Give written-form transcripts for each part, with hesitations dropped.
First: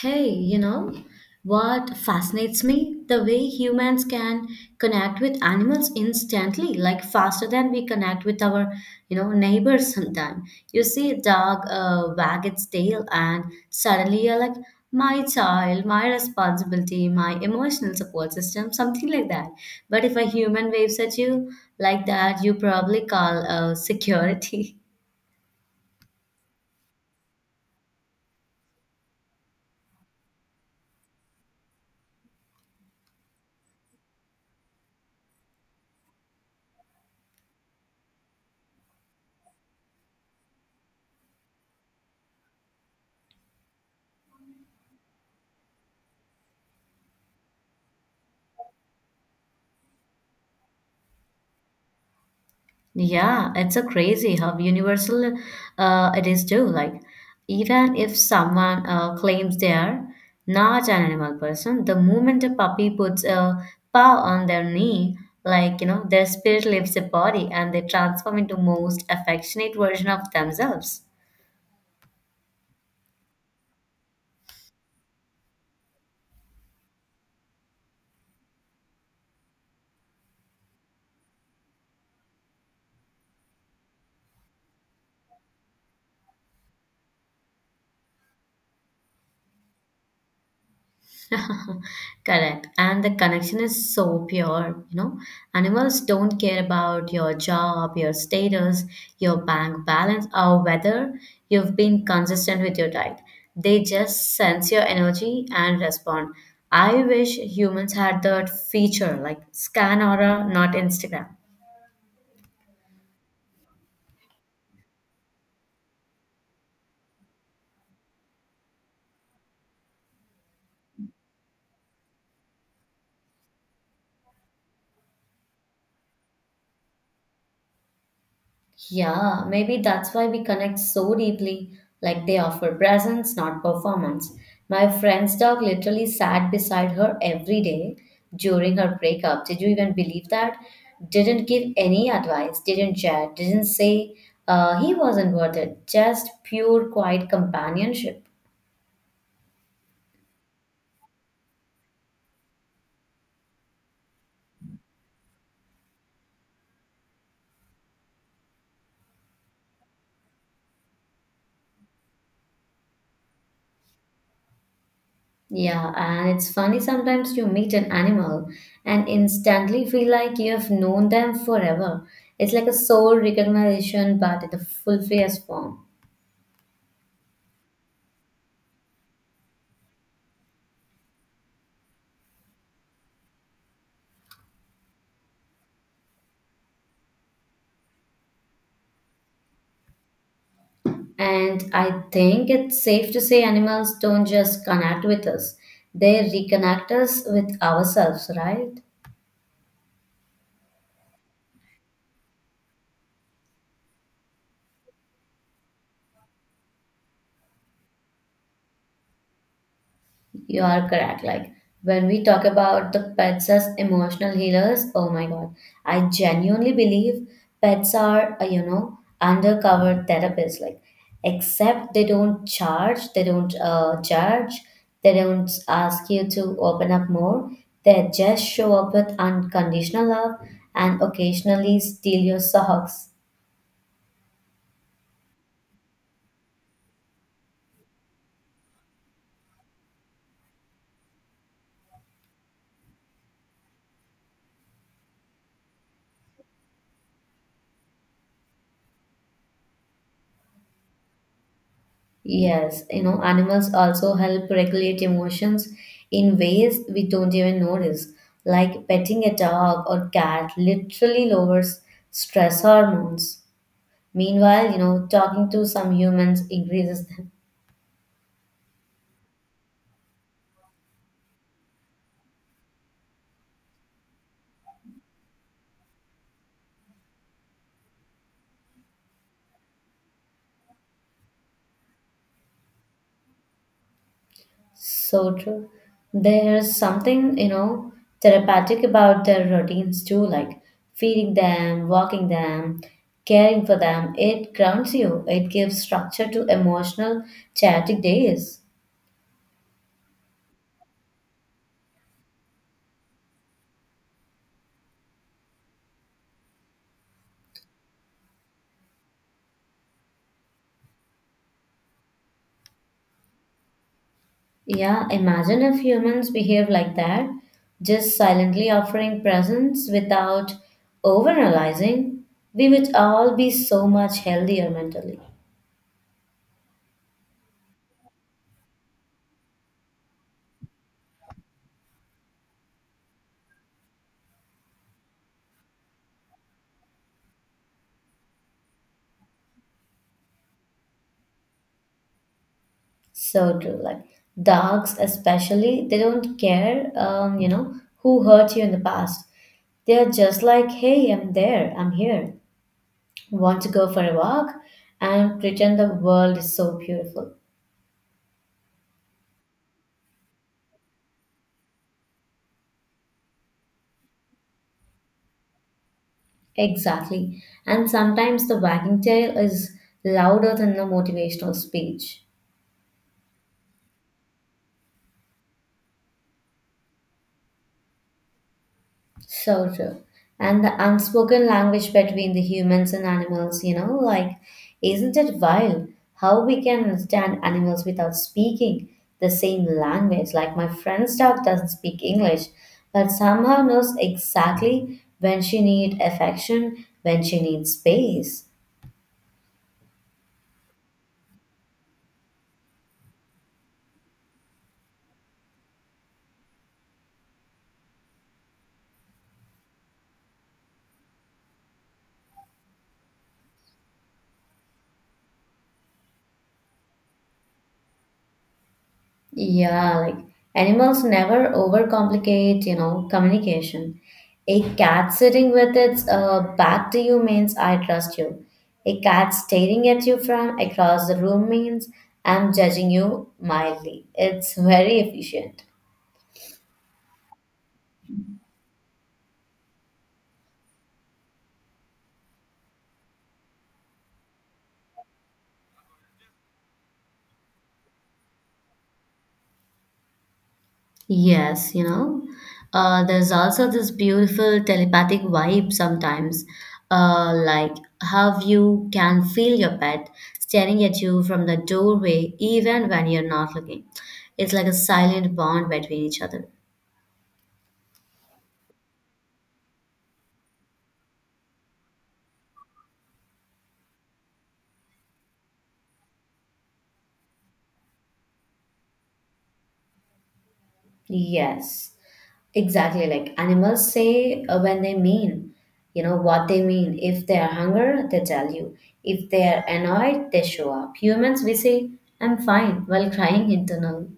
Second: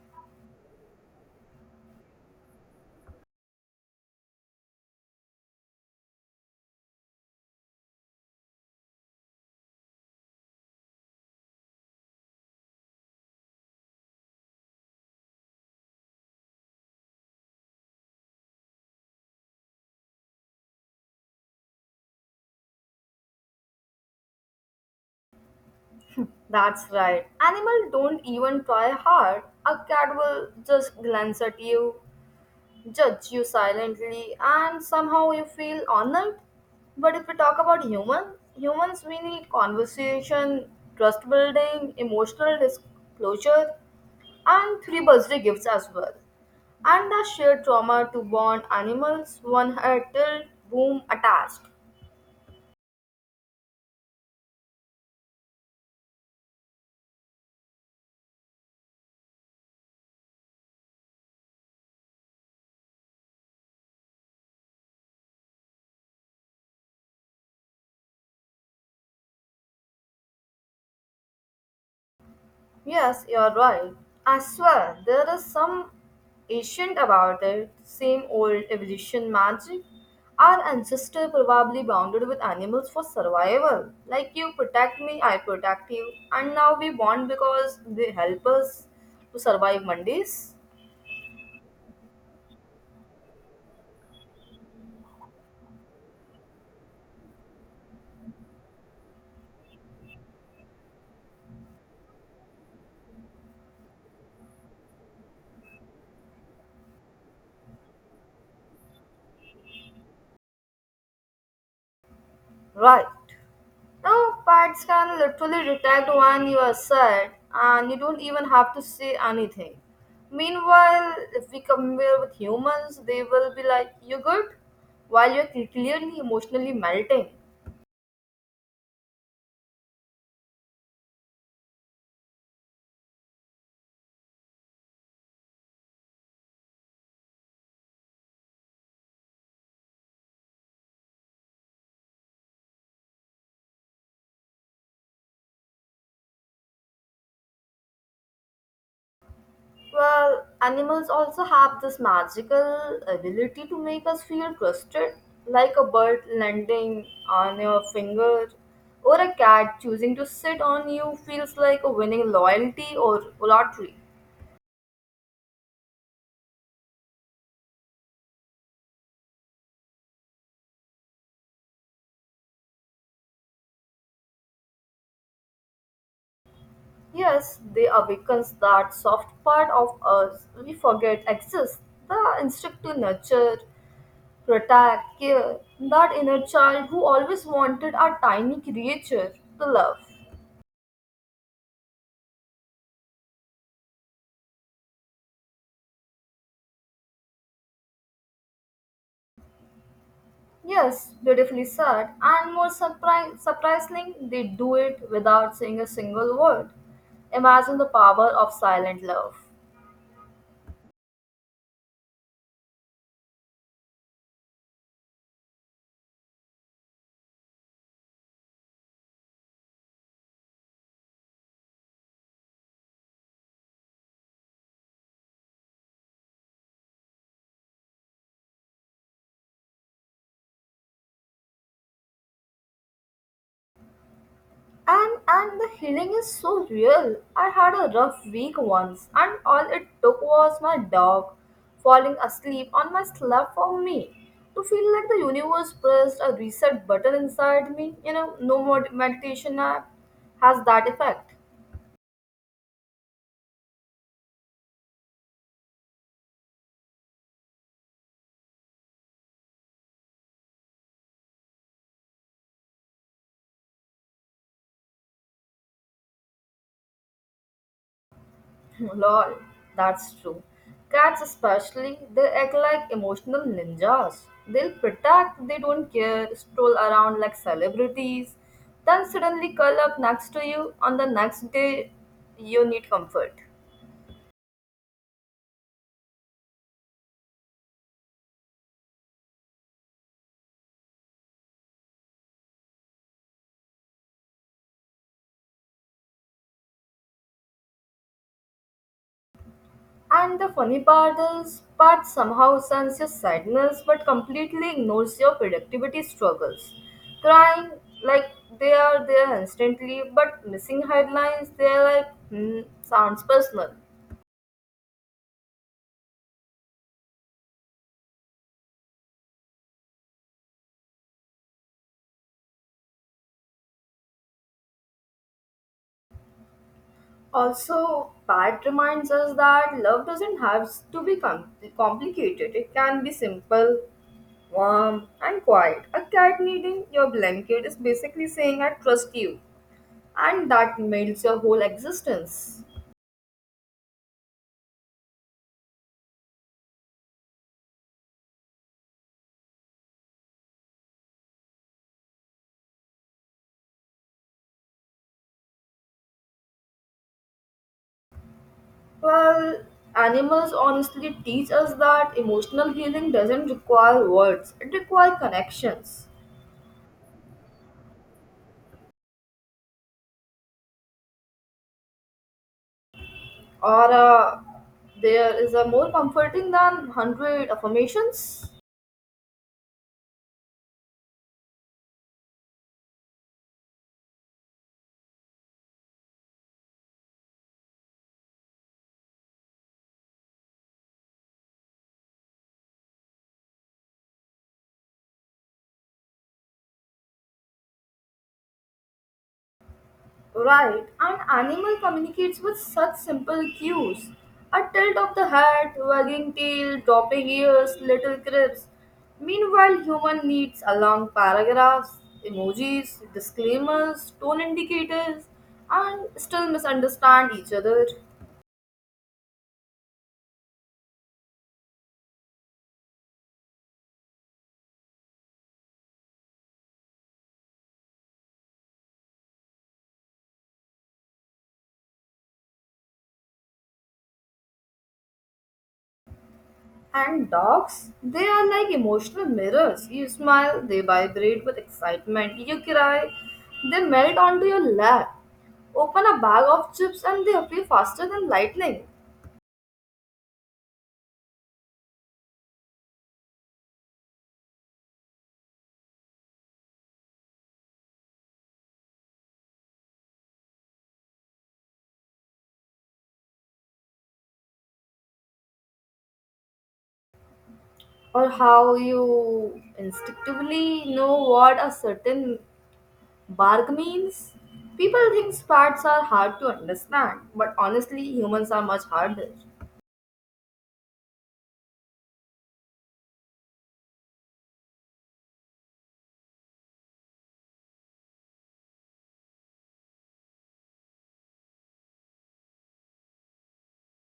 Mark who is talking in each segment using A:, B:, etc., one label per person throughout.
A: Hey, you know what fascinates me? The way humans can connect with animals instantly, like faster than we connect with our, neighbors sometimes. You see a dog wag its tail and suddenly you're like, my child, my responsibility, my emotional support system, something like that. But if a human waves at you like that, you probably call security.
B: That's right. Animals don't even try hard. A cat will just glance at you, judge you silently, and somehow you feel honored. But if we talk about human, humans we need conversation, trust building, emotional disclosure, and three birthday gifts as well. And the shared trauma to bond animals, one head tilt, boom, attached.
A: Yeah, it's a crazy how universal it is too. Like, even if someone claims they are not an animal person, the moment a puppy puts a paw on their knee, like, you know, their spirit leaves the body and they transform into most affectionate version of themselves.
B: Yes, you're right. I swear there is some ancient about it, same old evolution magic. Our ancestors probably bonded with animals for survival. Like you protect me, I protect you. And now we bond because they help us to survive Mondays.
A: Correct. And the connection is so pure, you know. Animals don't care about your job, your status, your bank balance, or whether you've been consistent with your diet. They just sense your energy and respond. I wish humans had that feature like scan aura, not Instagram.
B: Right. No, pets can literally detect when you are sad, and you don't even have to say anything. Meanwhile, if we compare with humans, they will be like, you good? While you're clearly emotionally melting.
A: Yeah, maybe that's why we connect so deeply. Like they offer presence, not performance. My friend's dog literally sat beside her every day during her breakup. Did you even believe that? Didn't give any advice, didn't chat, didn't say he wasn't worth it. Just pure, quiet companionship.
B: Well, animals also have this magical ability to make us feel trusted, like a bird landing on your finger, or a cat choosing to sit on you feels like a winning loyalty or lottery.
A: Yeah, and it's funny sometimes you meet an animal and instantly feel like you have known them forever. It's like a soul recognition, but in the fulfiest form.
B: Yes, they awakens that soft part of us we forget exists. The instinct to nurture, protect, care, that inner child who always wanted a tiny creature to love.
A: And I think it's safe to say animals don't just connect with us, they reconnect us with ourselves, right?
B: Yes, beautifully said. And more surprising, they do it without saying a single word. Imagine the power of silent love.
A: You are correct. Like when we talk about the pets as emotional healers, oh my God, I genuinely believe pets are, you know, undercover therapists. Like, except they don't charge, they don't judge, they don't ask you to open up more. They just show up with unconditional love and occasionally steal your socks.
B: And the healing is so real. I had a rough week once, and all it took was my dog falling asleep on my slab for me to feel like the universe pressed a reset button inside me. You know, no meditation app has that effect.
A: Yes, you know, animals also help regulate emotions in ways we don't even notice. Like petting a dog or cat literally lowers stress hormones. Meanwhile, you know, talking to some humans increases them.
B: Lol, that's true. Cats, especially, they act like emotional ninjas. They'll protect, they don't care, stroll around like celebrities, then suddenly curl up next to you on the next day you need comfort.
A: So true. There's something, you know, therapeutic about their routines too, like feeding them, walking them, caring for them. It grounds you, it gives structure to emotional, chaotic days.
B: And the funny part is, Pat somehow senses your sadness but completely ignores your productivity struggles. Crying like they are there instantly, but missing headlines, they're like, hmm, sounds personal.
A: Yeah, imagine if humans behave like that, just silently offering presents without overanalyzing, we would all be so much healthier mentally.
B: Also, Pat reminds us that love doesn't have to be complicated. It can be simple, warm, and quiet. A cat needing your blanket is basically saying, I trust you, and that melts your whole existence.
A: So true. Like dogs, especially, they don't care, you know, who hurt you in the past. They're just like, hey, I'm there, I'm here. Want to go for a walk and pretend the world is so beautiful.
B: Well, animals honestly teach us that emotional healing doesn't require words, it requires connections.
A: Exactly. And sometimes the wagging tail is louder than the motivational speech.
B: Or, uh, there is a more comforting than 100 affirmations.
A: So true. And the unspoken language between the humans and animals, you know, like, isn't it wild how we can understand animals without speaking the same language? Like, my friend's dog doesn't speak English, but somehow knows exactly when she needs affection, when she needs space.
B: Right, and animal communicates with such simple cues. A tilt of the head, wagging tail, dropping ears, little crisps. Meanwhile, human needs a long paragraphs, emojis, disclaimers, tone indicators, and still misunderstand each other.
A: Yeah, like animals never overcomplicate, you know, communication. A cat sitting with its back to you means I trust you. A cat staring at you from across the room means I'm judging you mildly. It's very efficient.
B: And dogs, they are like emotional mirrors. You smile, they vibrate with excitement. You cry, they melt onto your lap. Open a bag of chips and they appear faster than lightning.
A: Yes, you know, there's also this beautiful telepathic vibe sometimes, like how you can feel your pet staring at you from the doorway even when you're not looking. It's like a silent bond between each other.
B: Or how you instinctively know what a certain bark means. People think spats are hard to understand, but honestly, humans are much harder.
A: Yes, exactly. Like animals say when they mean, you know, what they mean. If they are hungry, they tell you. If they are annoyed, they show up. Humans, we say, I'm fine, while crying internal.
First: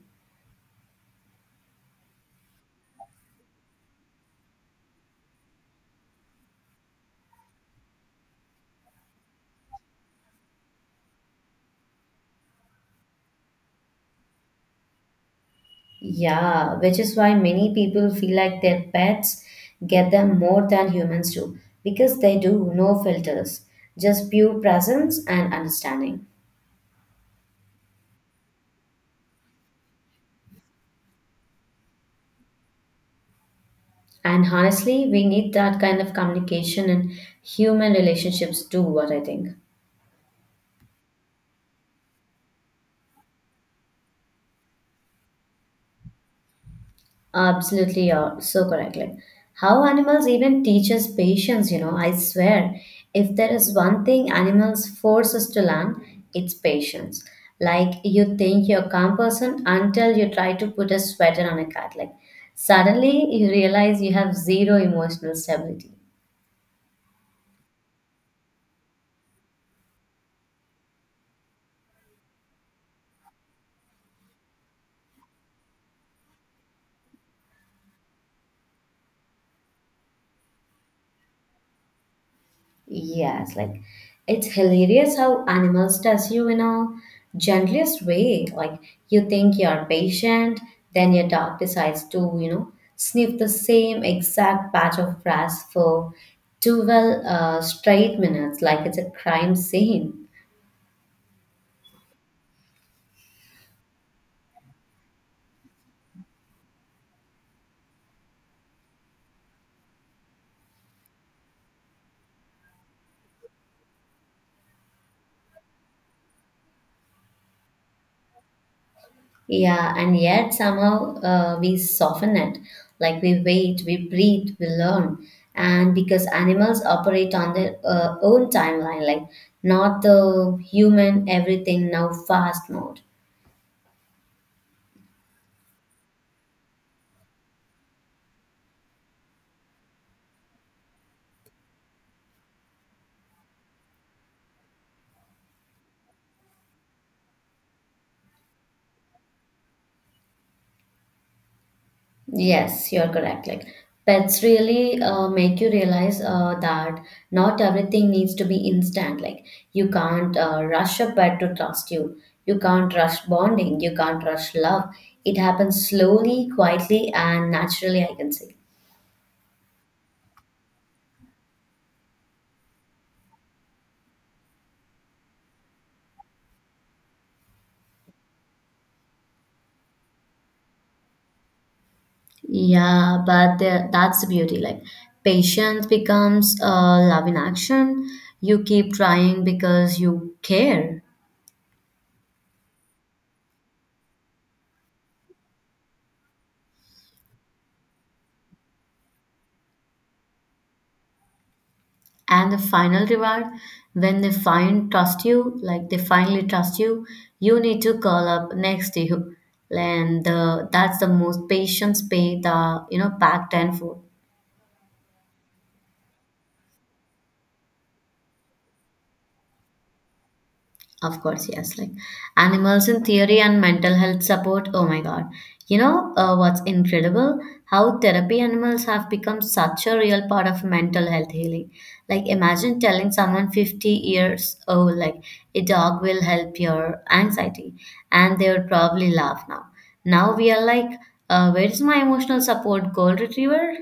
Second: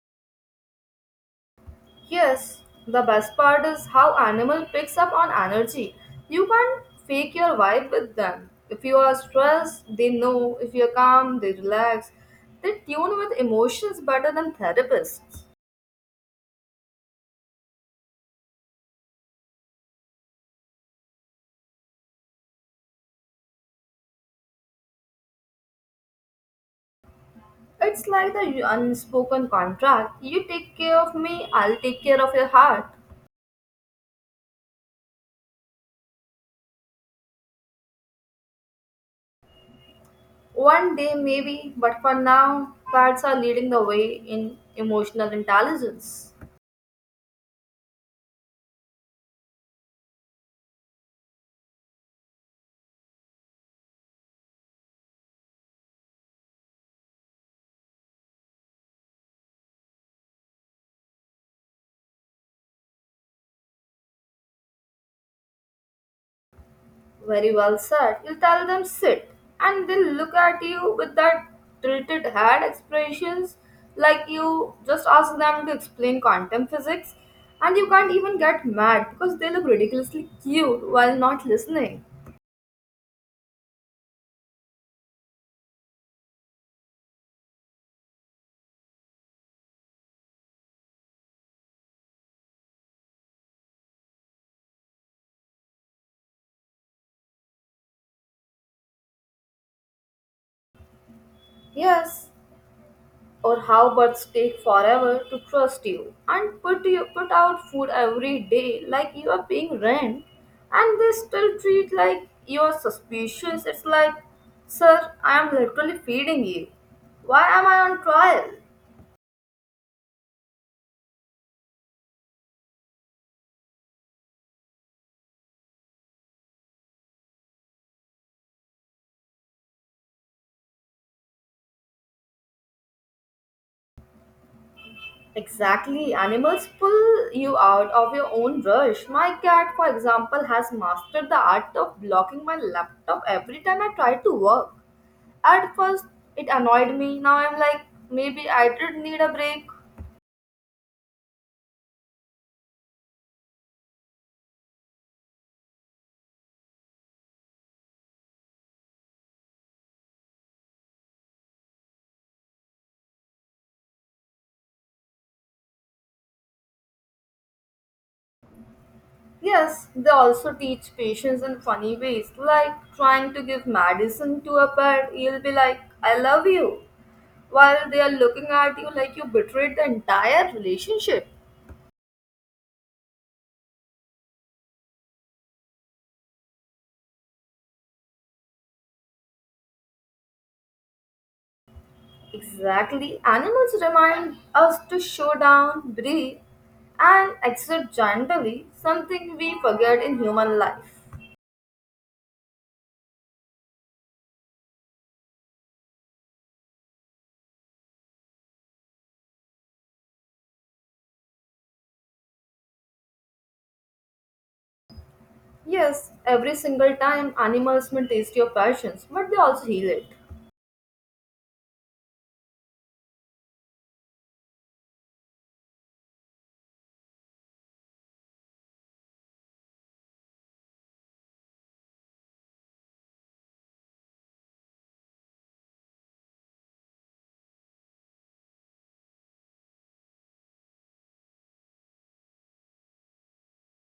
B: Yes, the best part is how animal picks up on energy. You can't fake your vibe with them. If you are stressed, they know. If you're calm, they relax. They tune with emotions better than therapists.
A: Yeah, which is why many people feel like their pets get them more than humans do because they do no filters, just pure presence and understanding.
B: It's like the unspoken contract. You take care of me, I'll take care of your heart.
A: And honestly, we need that kind of communication in human relationships too, what I think.
B: One day maybe, but for now, cats are leading the way in emotional intelligence.
A: Absolutely, you're so correct. Like how animals even teach us patience, you know. I swear, if there is one thing animals force us to learn, it's patience. Like you think you're a calm person until you try to put a sweater on a cat. Like suddenly you realize you have zero emotional stability.
B: Very well said. You tell them sit, and they'll look at you with that tilted head expressions like you just ask them to explain quantum physics, and you can't even get mad because they look ridiculously cute while not listening.
A: Yes, like it's hilarious how animals does you in a gentlest way. Like you think you're patient, then your dog decides to, you know, sniff the same exact patch of grass for 12 straight minutes, like it's a crime scene.
B: Yes, or how birds take forever to trust you and put you put out food every day like you are paying rent and they still treat like you are suspicious. It's like, sir, I am literally feeding you. Why am I on trial?
A: Yeah, and yet somehow we soften it. Like we wait, we breathe, we learn. And because animals operate on their own timeline, like not the human everything now fast mode.
B: Exactly, animals pull you out of your own rush. My cat, for example, has mastered the art of blocking my laptop every time I try to work. At first, it annoyed me. Now I'm like, maybe I did need a break.
A: Yes, you're correct. Like pets really make you realize that not everything needs to be instant. Like you can't rush a pet to trust you. You can't rush bonding. You can't rush love. It happens slowly, quietly, and naturally, I can say.
B: Yes, they also teach patience in funny ways, like trying to give medicine to a pet. You'll be like, I love you, while they are looking at you like you betrayed the entire relationship.
A: Yeah, that's the beauty. Like patience becomes love in action. You keep trying because you care.
B: Exactly. Animals remind us to slow down, breathe, and accept gently, something we forget in human life.
A: And the final reward when they find trust you, like they finally trust you, you need to call up next to you, that's the most patients pay the, you know, back tenfold.
B: Yes, every single time animals may taste your passions, but they also heal it.
A: Of course, yes. Like animals in theory and mental health support. Oh my God. You know what's incredible? How therapy animals have become such a real part of mental health healing. Like imagine telling someone 50 years old, like a dog will help your anxiety, and they would probably laugh now. Now we are like, where's my emotional support, gold retriever?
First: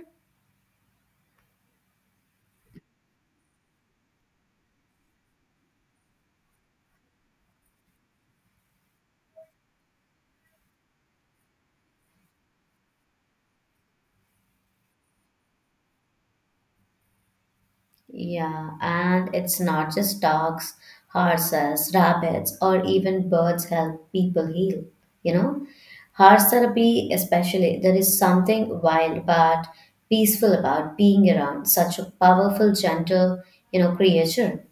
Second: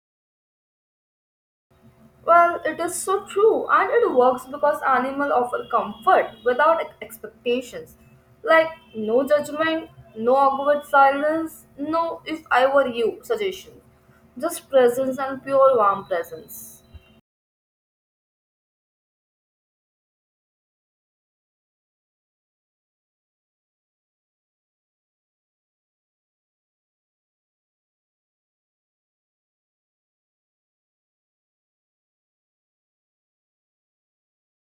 B: Well, it is so true, and it works because animals offer comfort without expectations. Like, no judgment, no awkward silence, no if I were you suggestion. Just presence and pure warm presence.
A: Yeah, and it's not just dogs, horses, rabbits, or even birds help people heal. You know, horse therapy, especially, there is something wild but peaceful about being around such a powerful, gentle, you know, creature.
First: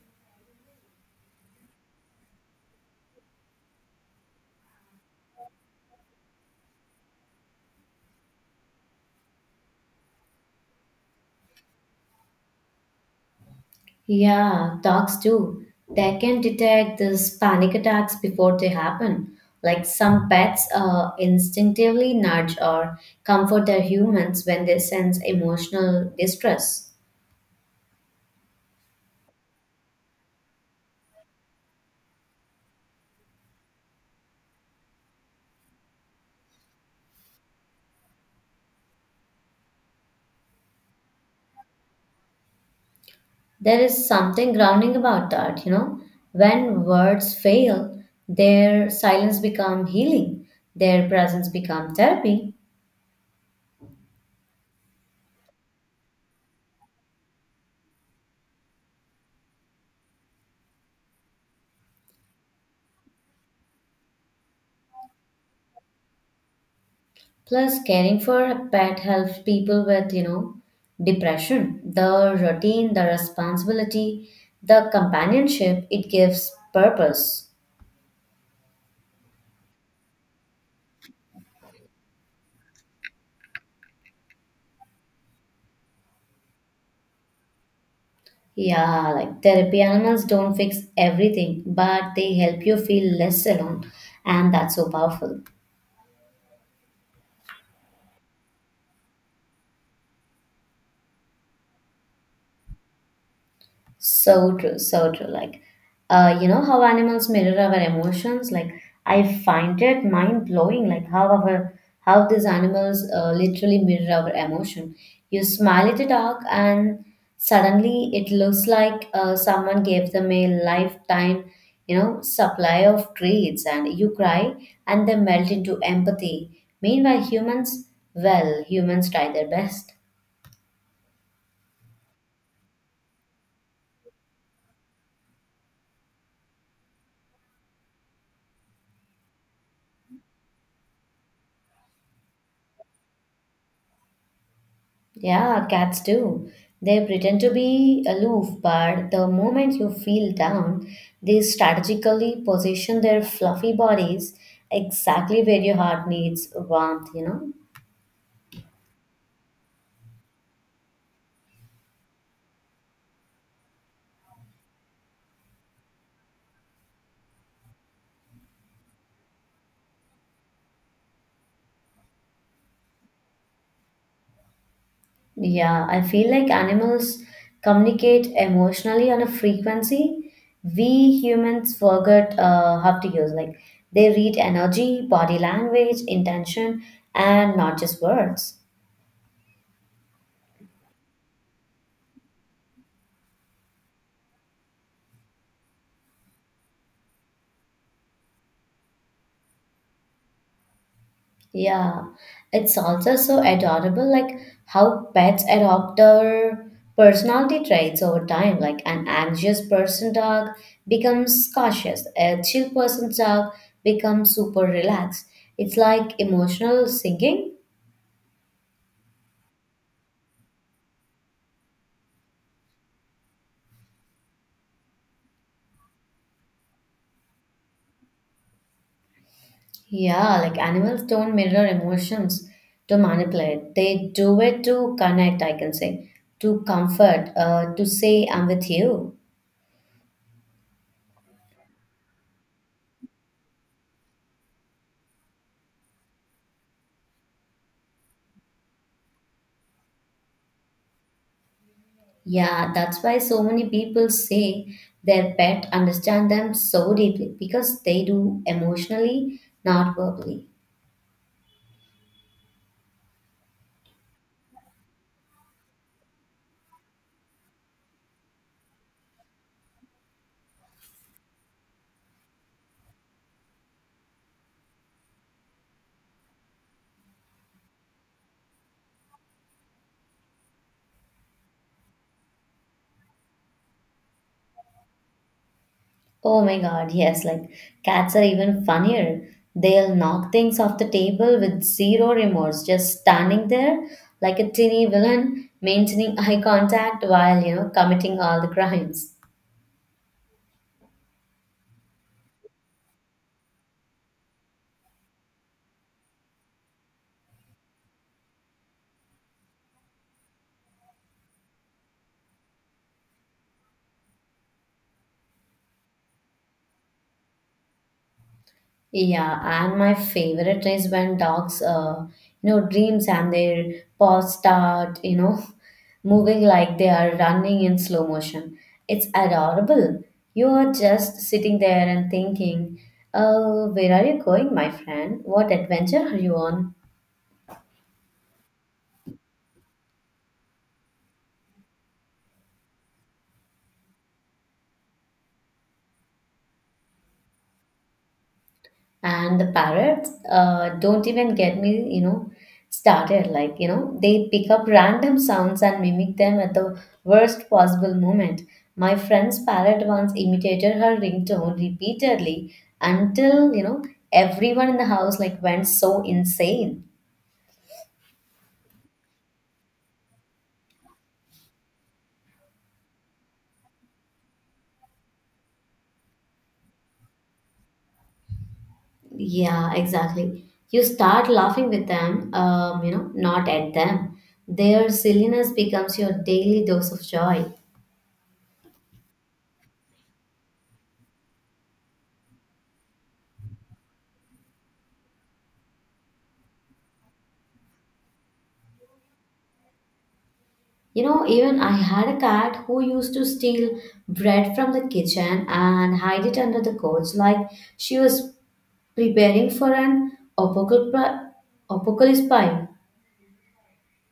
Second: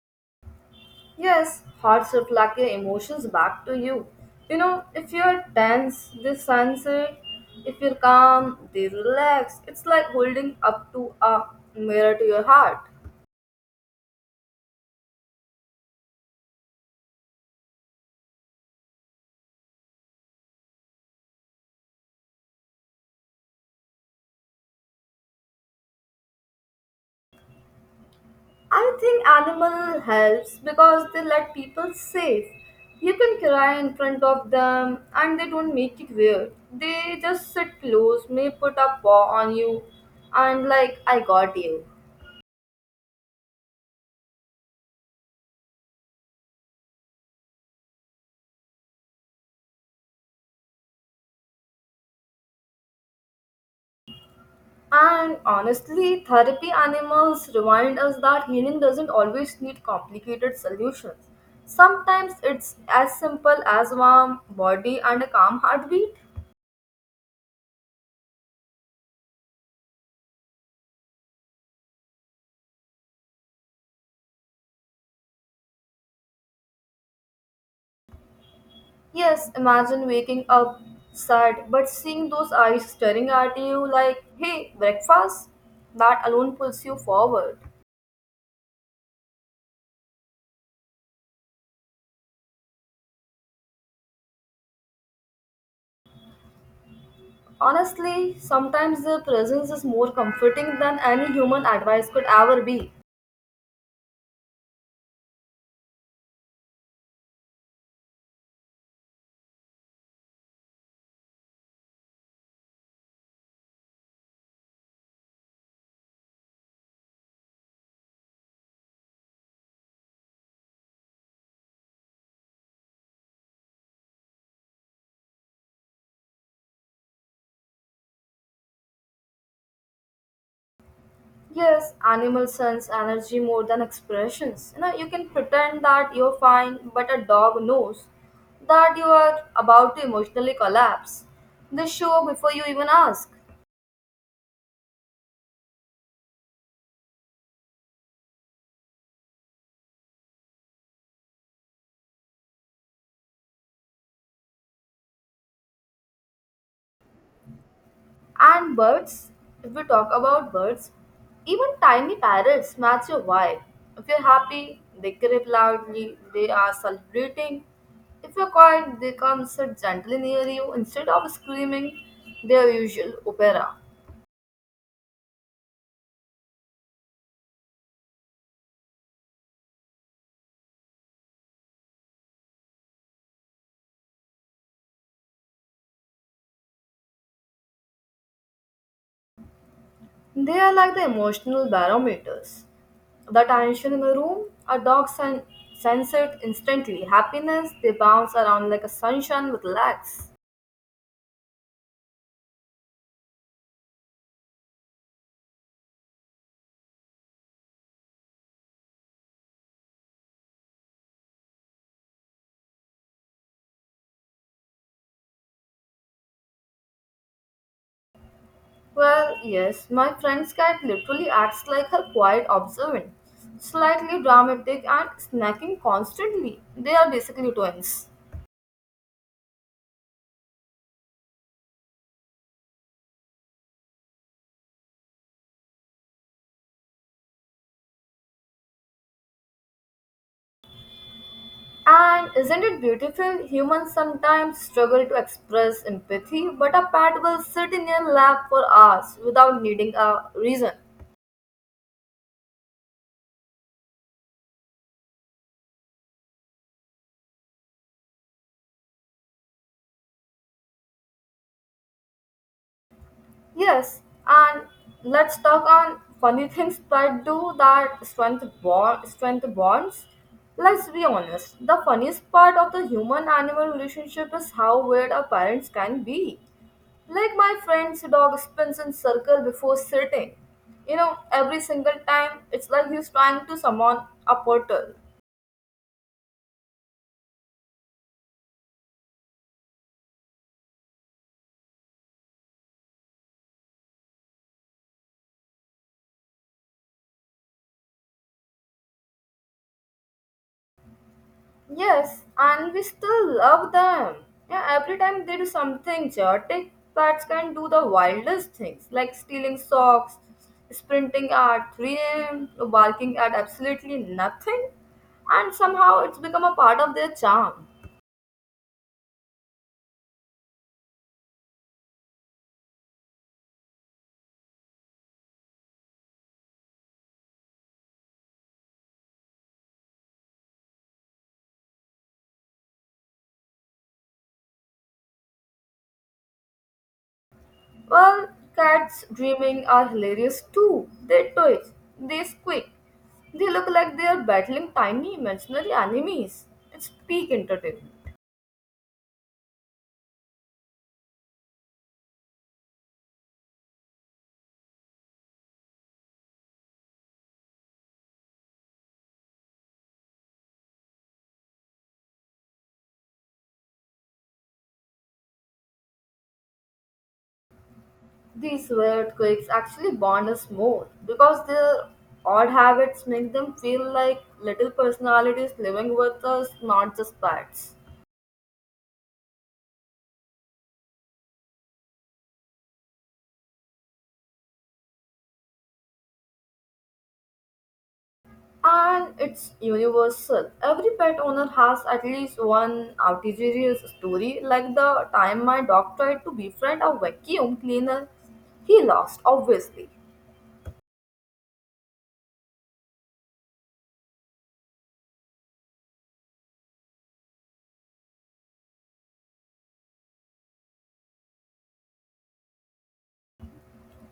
B: Yes, hearts reflect your emotions back to you. You know, if you're tense, they sense it. If you're calm, they relax. It's like holding up to a mirror to your heart.
A: Yeah, dogs do. They can detect these panic attacks before they happen. Like some pets instinctively nudge or comfort their humans when they sense emotional distress.
B: I think animal helps because they let people safe. You can cry in front of them and they don't make it weird. They just sit close, may put a paw on you and like I got you.
A: There is something grounding about that, you know. When words fail, their silence become healing, their presence become therapy.
B: And honestly, therapy animals remind us that healing doesn't always need complicated solutions. Sometimes it's as simple as warm body and a calm heartbeat.
A: Plus, caring for a pet helps people with, you know, depression. The routine, the responsibility, the companionship, it gives purpose.
B: Yes, imagine waking up sad but seeing those eyes staring at you like, hey, breakfast? That alone pulls you forward.
A: Yeah, like therapy animals don't fix everything, but they help you feel less alone, and that's so powerful.
B: Honestly, sometimes their presence is more comforting than any human advice could ever be.
A: So true, so true. Like, you know how animals mirror our emotions. Like, I find it mind blowing. Like how these animals literally mirror our emotion. You smile at a dog, and suddenly it looks like someone gave them a lifetime, you know, supply of treats. And you cry, and they melt into empathy. Meanwhile, humans, well, humans try their best.
B: Yes, animals sense energy more than expressions. You know, you can pretend that you're fine, but a dog knows that you are about to emotionally collapse. They show before you even ask.
A: Yeah, cats do. They pretend to be aloof, but the moment you feel down, they strategically position their fluffy bodies exactly where your heart needs warmth, you know?
B: And birds, if we talk about birds, even tiny parrots match your vibe. If you're happy, they crip loudly, they are celebrating. If you're quiet, they come sit gently near you instead of screaming their usual opera.
A: Yeah, I feel like animals communicate emotionally on a frequency we humans forget how to use. Like, they read energy, body language, intention, and not just words.
B: They are like the emotional barometers. The tension in a room, a sense it instantly. Happiness, they bounce around like a sunshine with legs.
A: Yeah, it's also so adorable, like how pets adopt their personality traits over time. Like an anxious person dog becomes cautious, a chill person's dog becomes super relaxed. It's like emotional singing.
B: Well, yes, my friend's cat literally acts like her quiet observant, slightly dramatic and snacking constantly. They are basically twins.
A: Yeah, like animals don't mirror emotions to manipulate. They do it to connect, I can say, to comfort, to say, I'm with you.
B: And isn't it beautiful? Humans sometimes struggle to express empathy, but a pet will sit in your lap for hours without needing a reason.
A: Yeah, that's why so many people say their pet understand them so deeply because they do emotionally, not verbally.
B: Yes, and let's talk on funny things that do that strength bond strength bonds. Let's be honest. The funniest part of the human animal relationship is how weird our parents can be. Like my friend's dog spins in circle before sitting. You know, every single time it's like he's trying to summon a portal.
A: Oh my god, yes, like cats are even funnier. They'll knock things off the table with zero remorse, just standing there like a teeny villain, maintaining eye contact while, you know, committing all the crimes.
B: Yes, and we still love them. Yeah, every time they do something chaotic, cats can do the wildest things like stealing socks, sprinting at 3 a.m., barking at absolutely nothing, and somehow it's become a part of their charm.
A: Yeah, and my favorite is when dogs, you know, dreams and their paws start, you know, moving like they are running in slow motion. It's adorable. You are just sitting there and thinking, oh, where are you going, my friend? What adventure are you on?
B: Well, cats dreaming are hilarious too. They twitch, they squeak, they look like they are battling tiny imaginary enemies. It's peak entertainment.
A: And the parrots don't even get me, you know, started, like, you know, they pick up random sounds and mimic them at the worst possible moment. My friend's parrot once imitated her ringtone repeatedly until, you know, everyone in the house like went so insane.
B: These earthquakes actually bond us more because their odd habits make them feel like little personalities living with us, not just pets.
A: Yeah, exactly. You start laughing with them, you know, not at them. Their silliness becomes your daily dose of joy.
B: And it's universal. Every pet owner has at least one outrageous story, like the time my dog tried to befriend a vacuum cleaner. He lost, obviously.
A: You know, even I had a cat who used to steal bread from the kitchen and hide it under the couch like she was preparing for an apocalypse apocalypse pie.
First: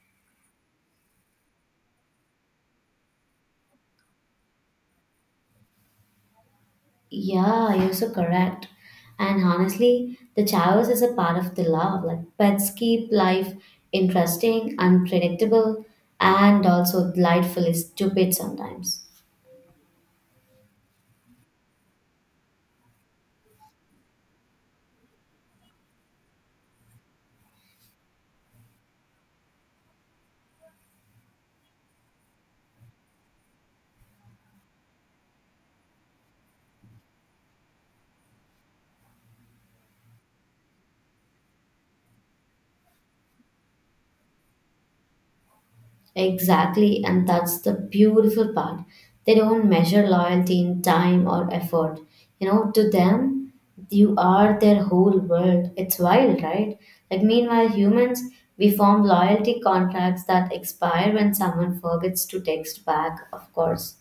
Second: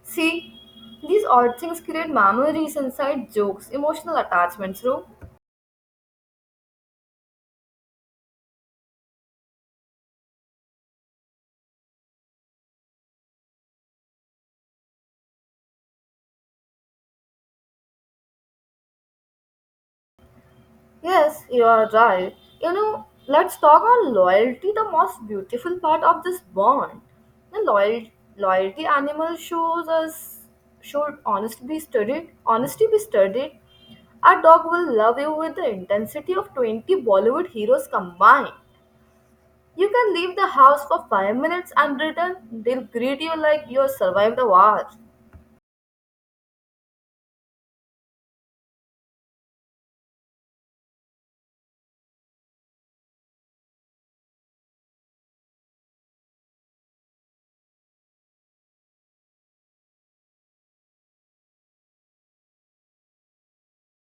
B: See, these odd things create memories inside jokes, emotional attachments, Ru.
A: Yeah, you're so correct. And honestly, the chaos is a part of the love. Like pets keep life interesting, unpredictable, and also delightfully stupid sometimes.
B: Yes, you are right. You know, let's talk on loyalty, the most beautiful part of this bond. The loyalty animal shows us should honesty be studied. Honesty be studied. Our dog will love you with the intensity of 20 Bollywood heroes combined. You can leave the house for 5 minutes and return. They'll greet you like you survived the war.
A: Exactly, and that's the beautiful part. They don't measure loyalty in time or effort. You know, to them, you are their whole world. It's wild, right? Like, meanwhile, humans, we form loyalty contracts that expire when someone forgets to text back, of course.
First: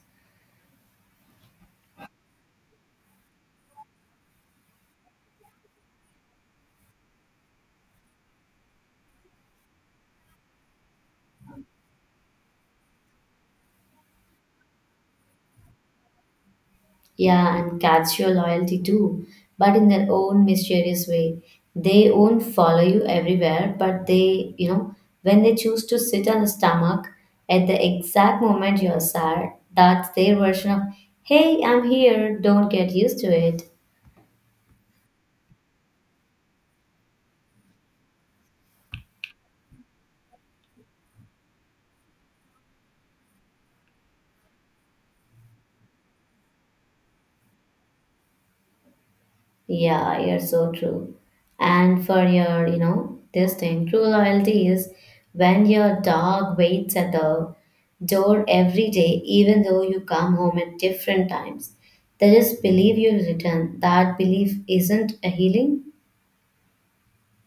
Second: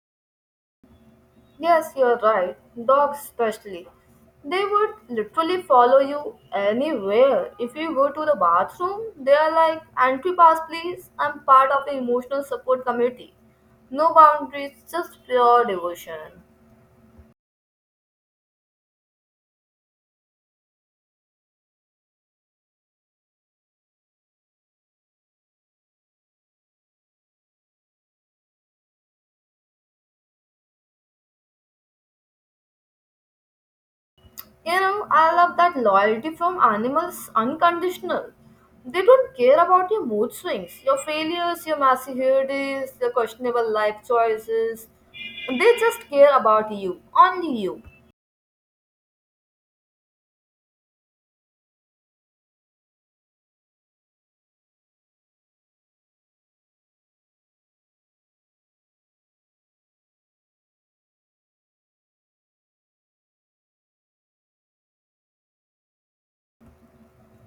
B: Yes, you're right. Dogs, especially. They would literally follow you anywhere. If you go to the bathroom, they are like, entry pass, please. I'm part of the emotional support committee. No boundaries, just pure devotion.
A: Yeah, and catch your loyalty too, but in their own mysterious way. They won't follow you everywhere, but they, you know, when they choose to sit on the stomach at the exact moment you're sad, that's their version of, hey, I'm here, don't get used to it.
B: You know, I love that loyalty from animals unconditional. They don't care about your mood swings, your failures, your messy hair days, your questionable life choices. They just care about you, only you.
A: Yeah, you're so true. And for your, you know, this thing, true loyalty is when your dog waits at the door every day, even though you come home at different times. They just believe you'll return. That belief isn't a healing.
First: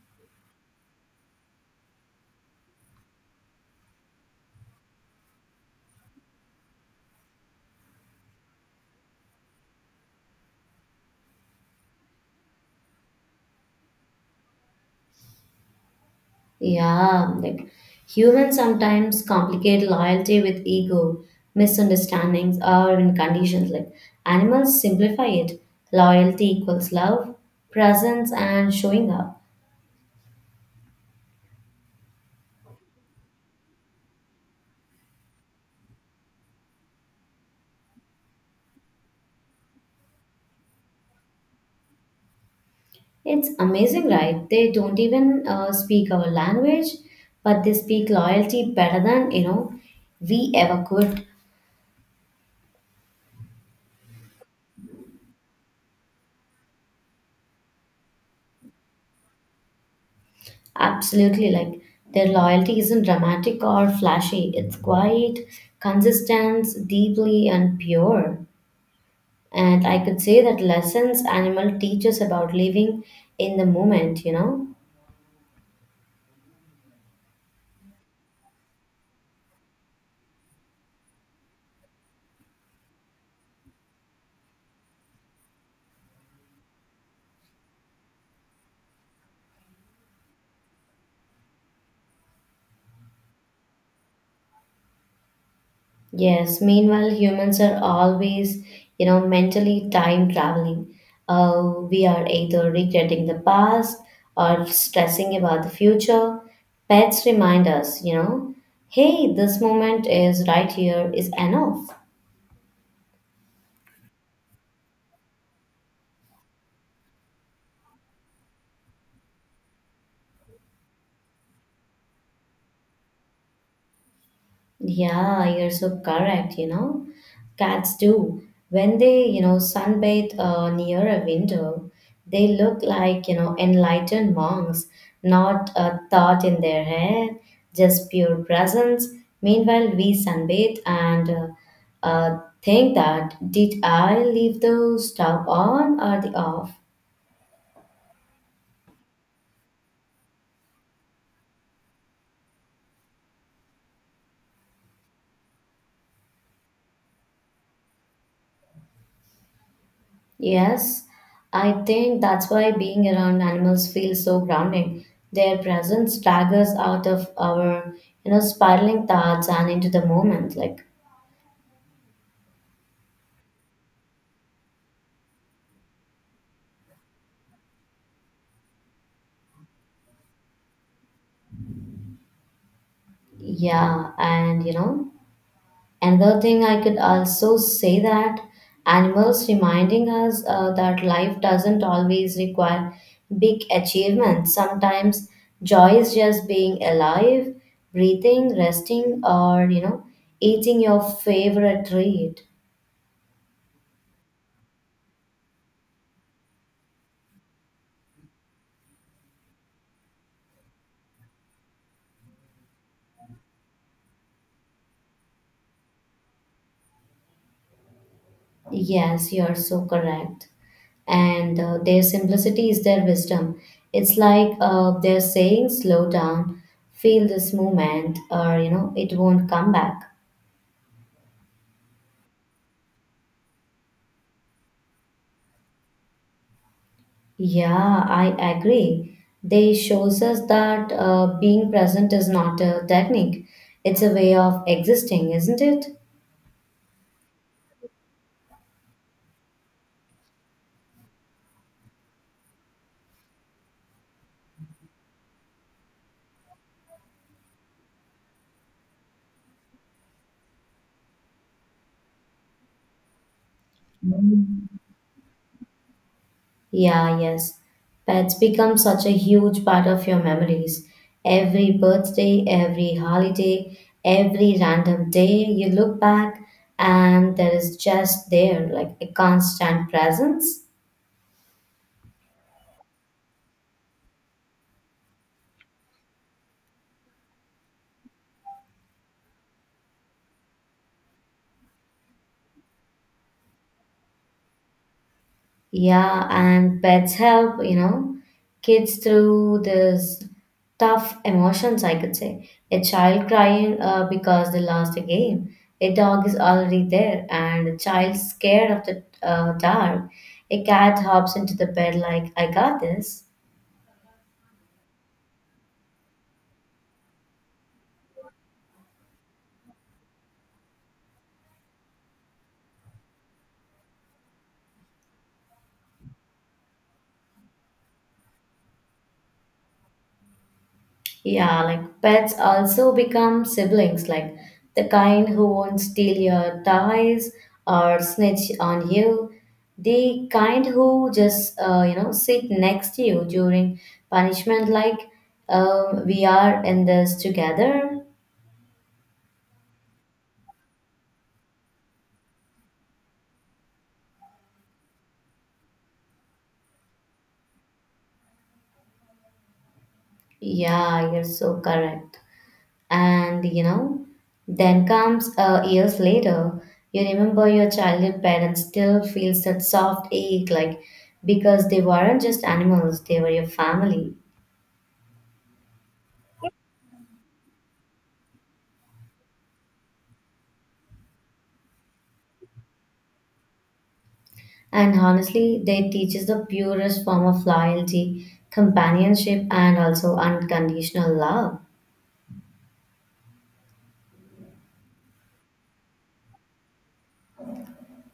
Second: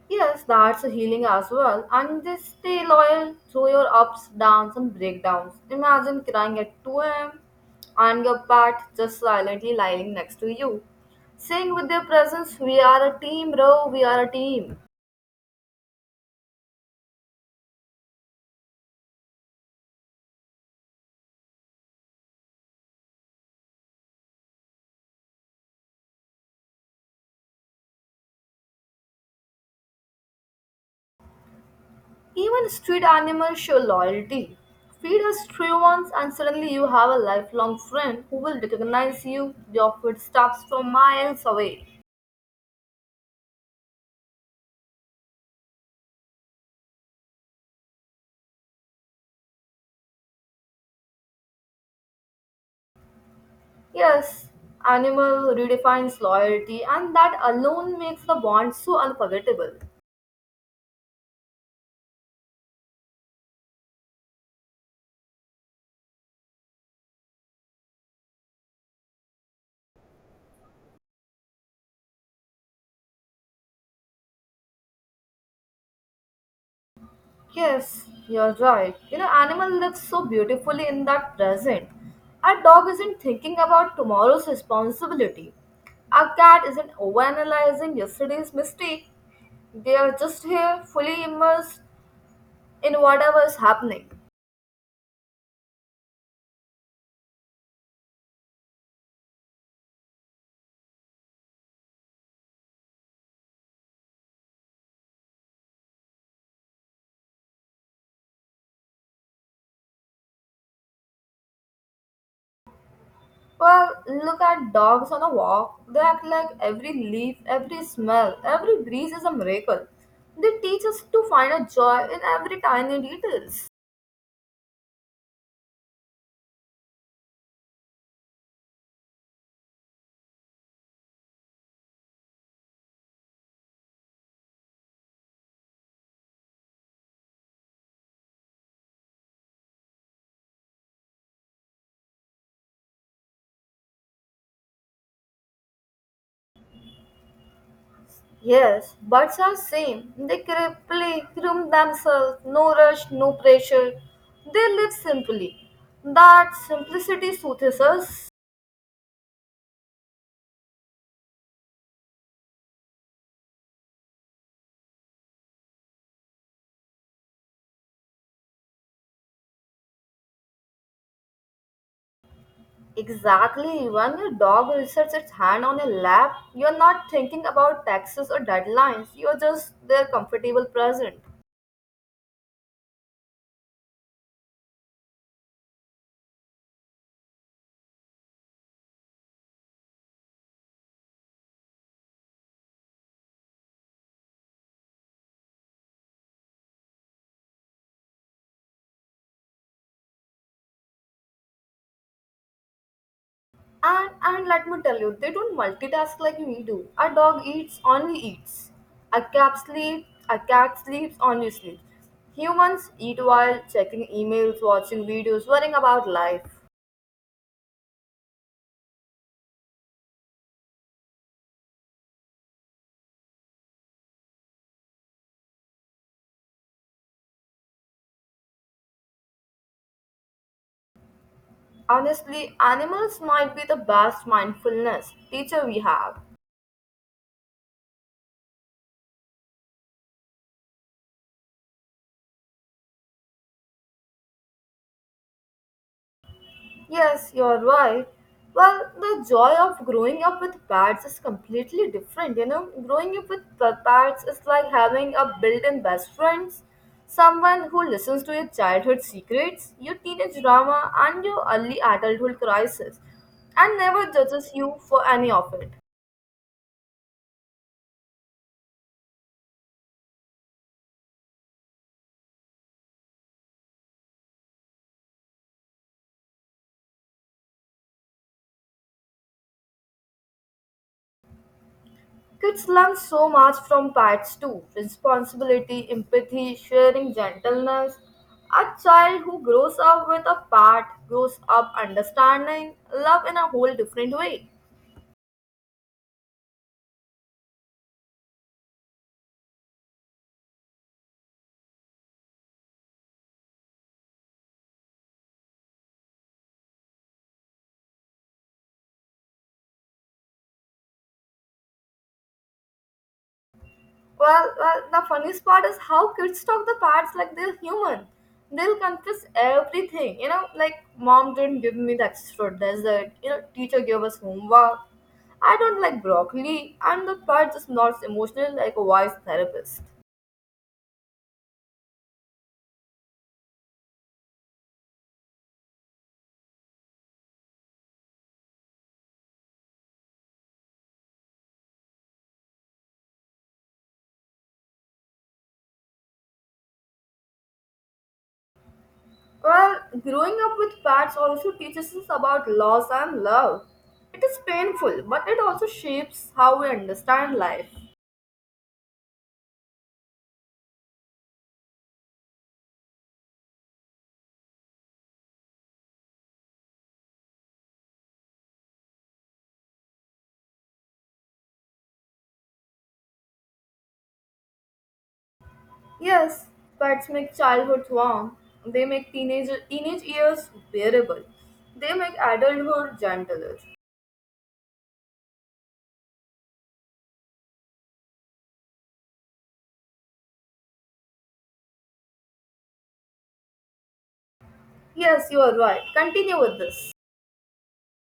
B: Yes, that's a healing as well. And they stay loyal through your ups, downs, and breakdowns. Imagine crying at 2 a.m. and your pet just silently lying next to you. Saying with their presence, we are a team, bro, we are a team.
A: Yeah, like humans sometimes complicate loyalty with ego, misunderstandings, or even conditions. Like animals simplify it. Loyalty equals love, presence, and showing up.
B: Even street animals show loyalty. Feed a stray once, and suddenly you have a lifelong friend who will recognize you, your footsteps from miles away.
A: It's amazing, right? They don't even speak our language, but they speak loyalty better than you know we ever could.
B: Yes, animal redefines loyalty, and that alone makes the bond so unforgettable.
A: Absolutely, like their loyalty isn't dramatic or flashy. It's quite consistent, deeply and pure. And I could say that lessons animal teaches about living in the moment. You know.
B: Yes, you're right. You know, animal lives so beautifully in that present. A dog isn't thinking about tomorrow's responsibility. A cat isn't overanalyzing yesterday's mistake. They are just here, fully immersed in whatever is happening.
A: Yes, meanwhile, humans are always, you know, mentally time traveling. We are either regretting the past or stressing about the future. Pets remind us, you know, hey, this moment is right here is enough.
B: Well, look at dogs on a walk. They act like every leaf, every smell, every breeze is a miracle. They teach us to find a joy in every tiny details.
A: Yeah, you're so correct, you know. Cats do. When they, you know, sunbathe near a window, they look like, you know, enlightened monks, not a thought in their head, just pure presence. Meanwhile, we sunbathe and think that did I leave the stove on or the off?
B: Yes, birds are same. They play, groom themselves, no rush, no pressure. They live simply. That simplicity soothes us.
A: Yes, I think that's why being around animals feels so grounding. Their presence staggers out of our, you know, spiraling thoughts and into the moment. Like,
B: Exactly. When your dog rests its hand on your lap, you're not thinking about taxes or deadlines. You're just their comfortable present.
A: yeah, and you know, another thing I could also say that animals reminding us that life doesn't always require big achievements. Sometimes joy is just being alive, breathing, resting, or you know, eating your favorite treat.
B: And let me tell you, they don't multitask like we do. A dog eats, only eats. A cat sleeps, only sleeps. Humans eat while checking emails, watching videos, worrying about life.
A: Yes, you are so correct. And their simplicity is their wisdom. It's like they're saying, slow down, feel this moment, or you know, it won't come back.
B: Honestly, animals might be the best mindfulness teacher we have.
A: Yeah, I agree. They shows us that being present is not a technique; it's a way of existing, isn't it?
B: Yes, you're right. Well, the joy of growing up with pets is completely different, you know. Growing up with pets is like having a built-in best friends, someone who listens to your childhood secrets, your teenage drama, and your early adulthood crisis, and never judges
A: Mm.
B: you for any of it.
A: Yeah, yes. Pets become such a huge part of your memories. Every birthday, every holiday, every random day you look back and there is just there like a constant presence.
B: Kids learn so much from pets too responsibility, empathy, sharing, gentleness. A child who grows up with a pet grows up understanding love in a whole different way.
A: Yeah, and pets help, you know, kids through this tough emotions, I could say. A child crying because they lost a game. A dog is already there, and a child scared of the dark. A cat hops into the bed like, I got this.
B: Well, well, the funniest part is how kids talk the pets like they're human. They'll confess everything, you know, like mom didn't give me the extra dessert, you know, teacher gave us homework. I don't like broccoli, and the pet just nods emotionally like a wise therapist.
A: Yeah, like pets also become siblings, like the kind who won't steal your toys or snitch on you, the kind who just you know sit next to you during punishment, like we are in this together.
B: Well, growing up with pets also teaches us about loss and love. It is painful, but it also shapes how we understand life.
A: Yeah, you're so correct. And you know, then comes years later, you remember your childhood parents still feels that soft ache, like because they weren't just animals, they were your family.
B: Yes, pets make childhood warm. They make teenage years bearable. They make adulthood gentler.
A: And honestly, they teaches the purest form of loyalty, companionship, and also unconditional love.
B: Yes, you are right. Continue with this.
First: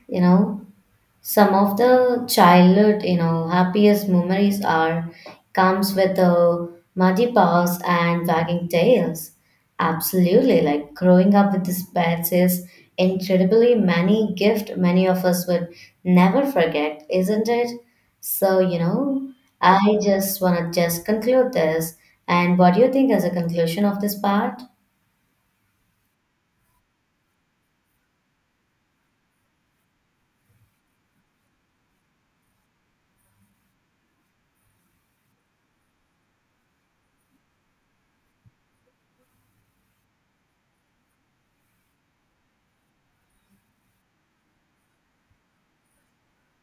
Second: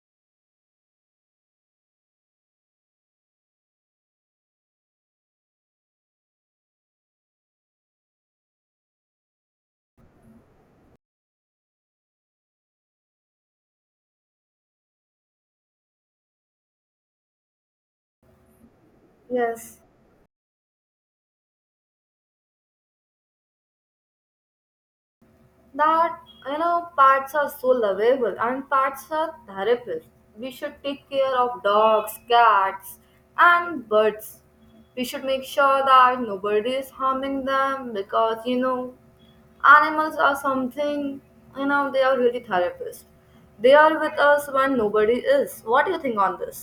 A: You know, some of the childhood you know happiest memories are comes with the muddy paws and wagging tails absolutely like growing up with these pets is incredibly many gift many of us would never forget isn't it so you know
B: Yes,
A: I just want to just conclude this and what do you think as a conclusion of this part
B: that you know pets are so lovable and pets are therapists, we should take care of dogs, cats, and birds. We should make sure that nobody is harming them because you know animals are something, you know, they are really therapists. They are with us when nobody is. What do you think on this?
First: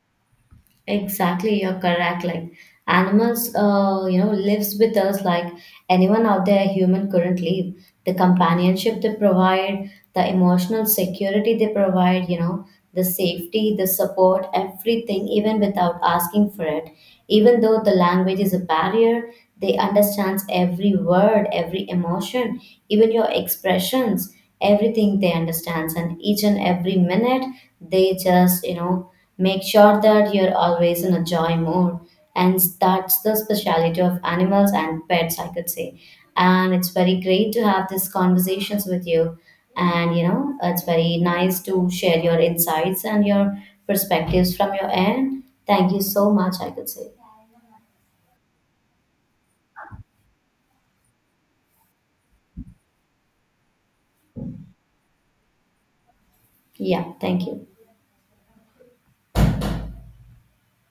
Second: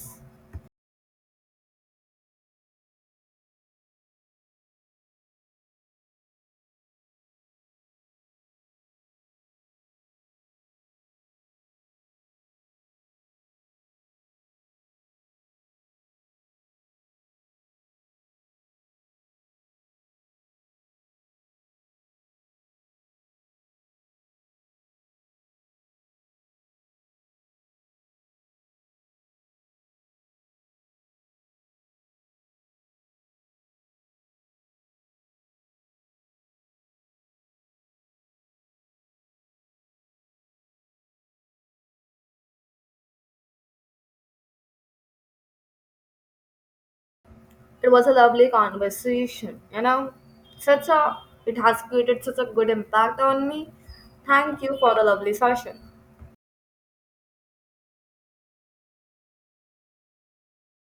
A: exactly you're correct like animals, you know, lives with us like anyone out there human couldn't live. The companionship they provide, the emotional security they provide, you know, the safety, the support, everything, even without asking for it. Even though the language is a barrier, they understands every word, every emotion, even your expressions, everything they understands. And each and every minute, they just, you know, make sure that you're always in a joy mood and that's the speciality of animals and pets I could say and it's very great to have these conversations with you and you know it's very nice to share your insights and your perspectives from your end thank you so much I could say
B: It was a lovely conversation, you know, such a, it has created such a good impact on me. Thank you for the lovely session.
A: yeah thank you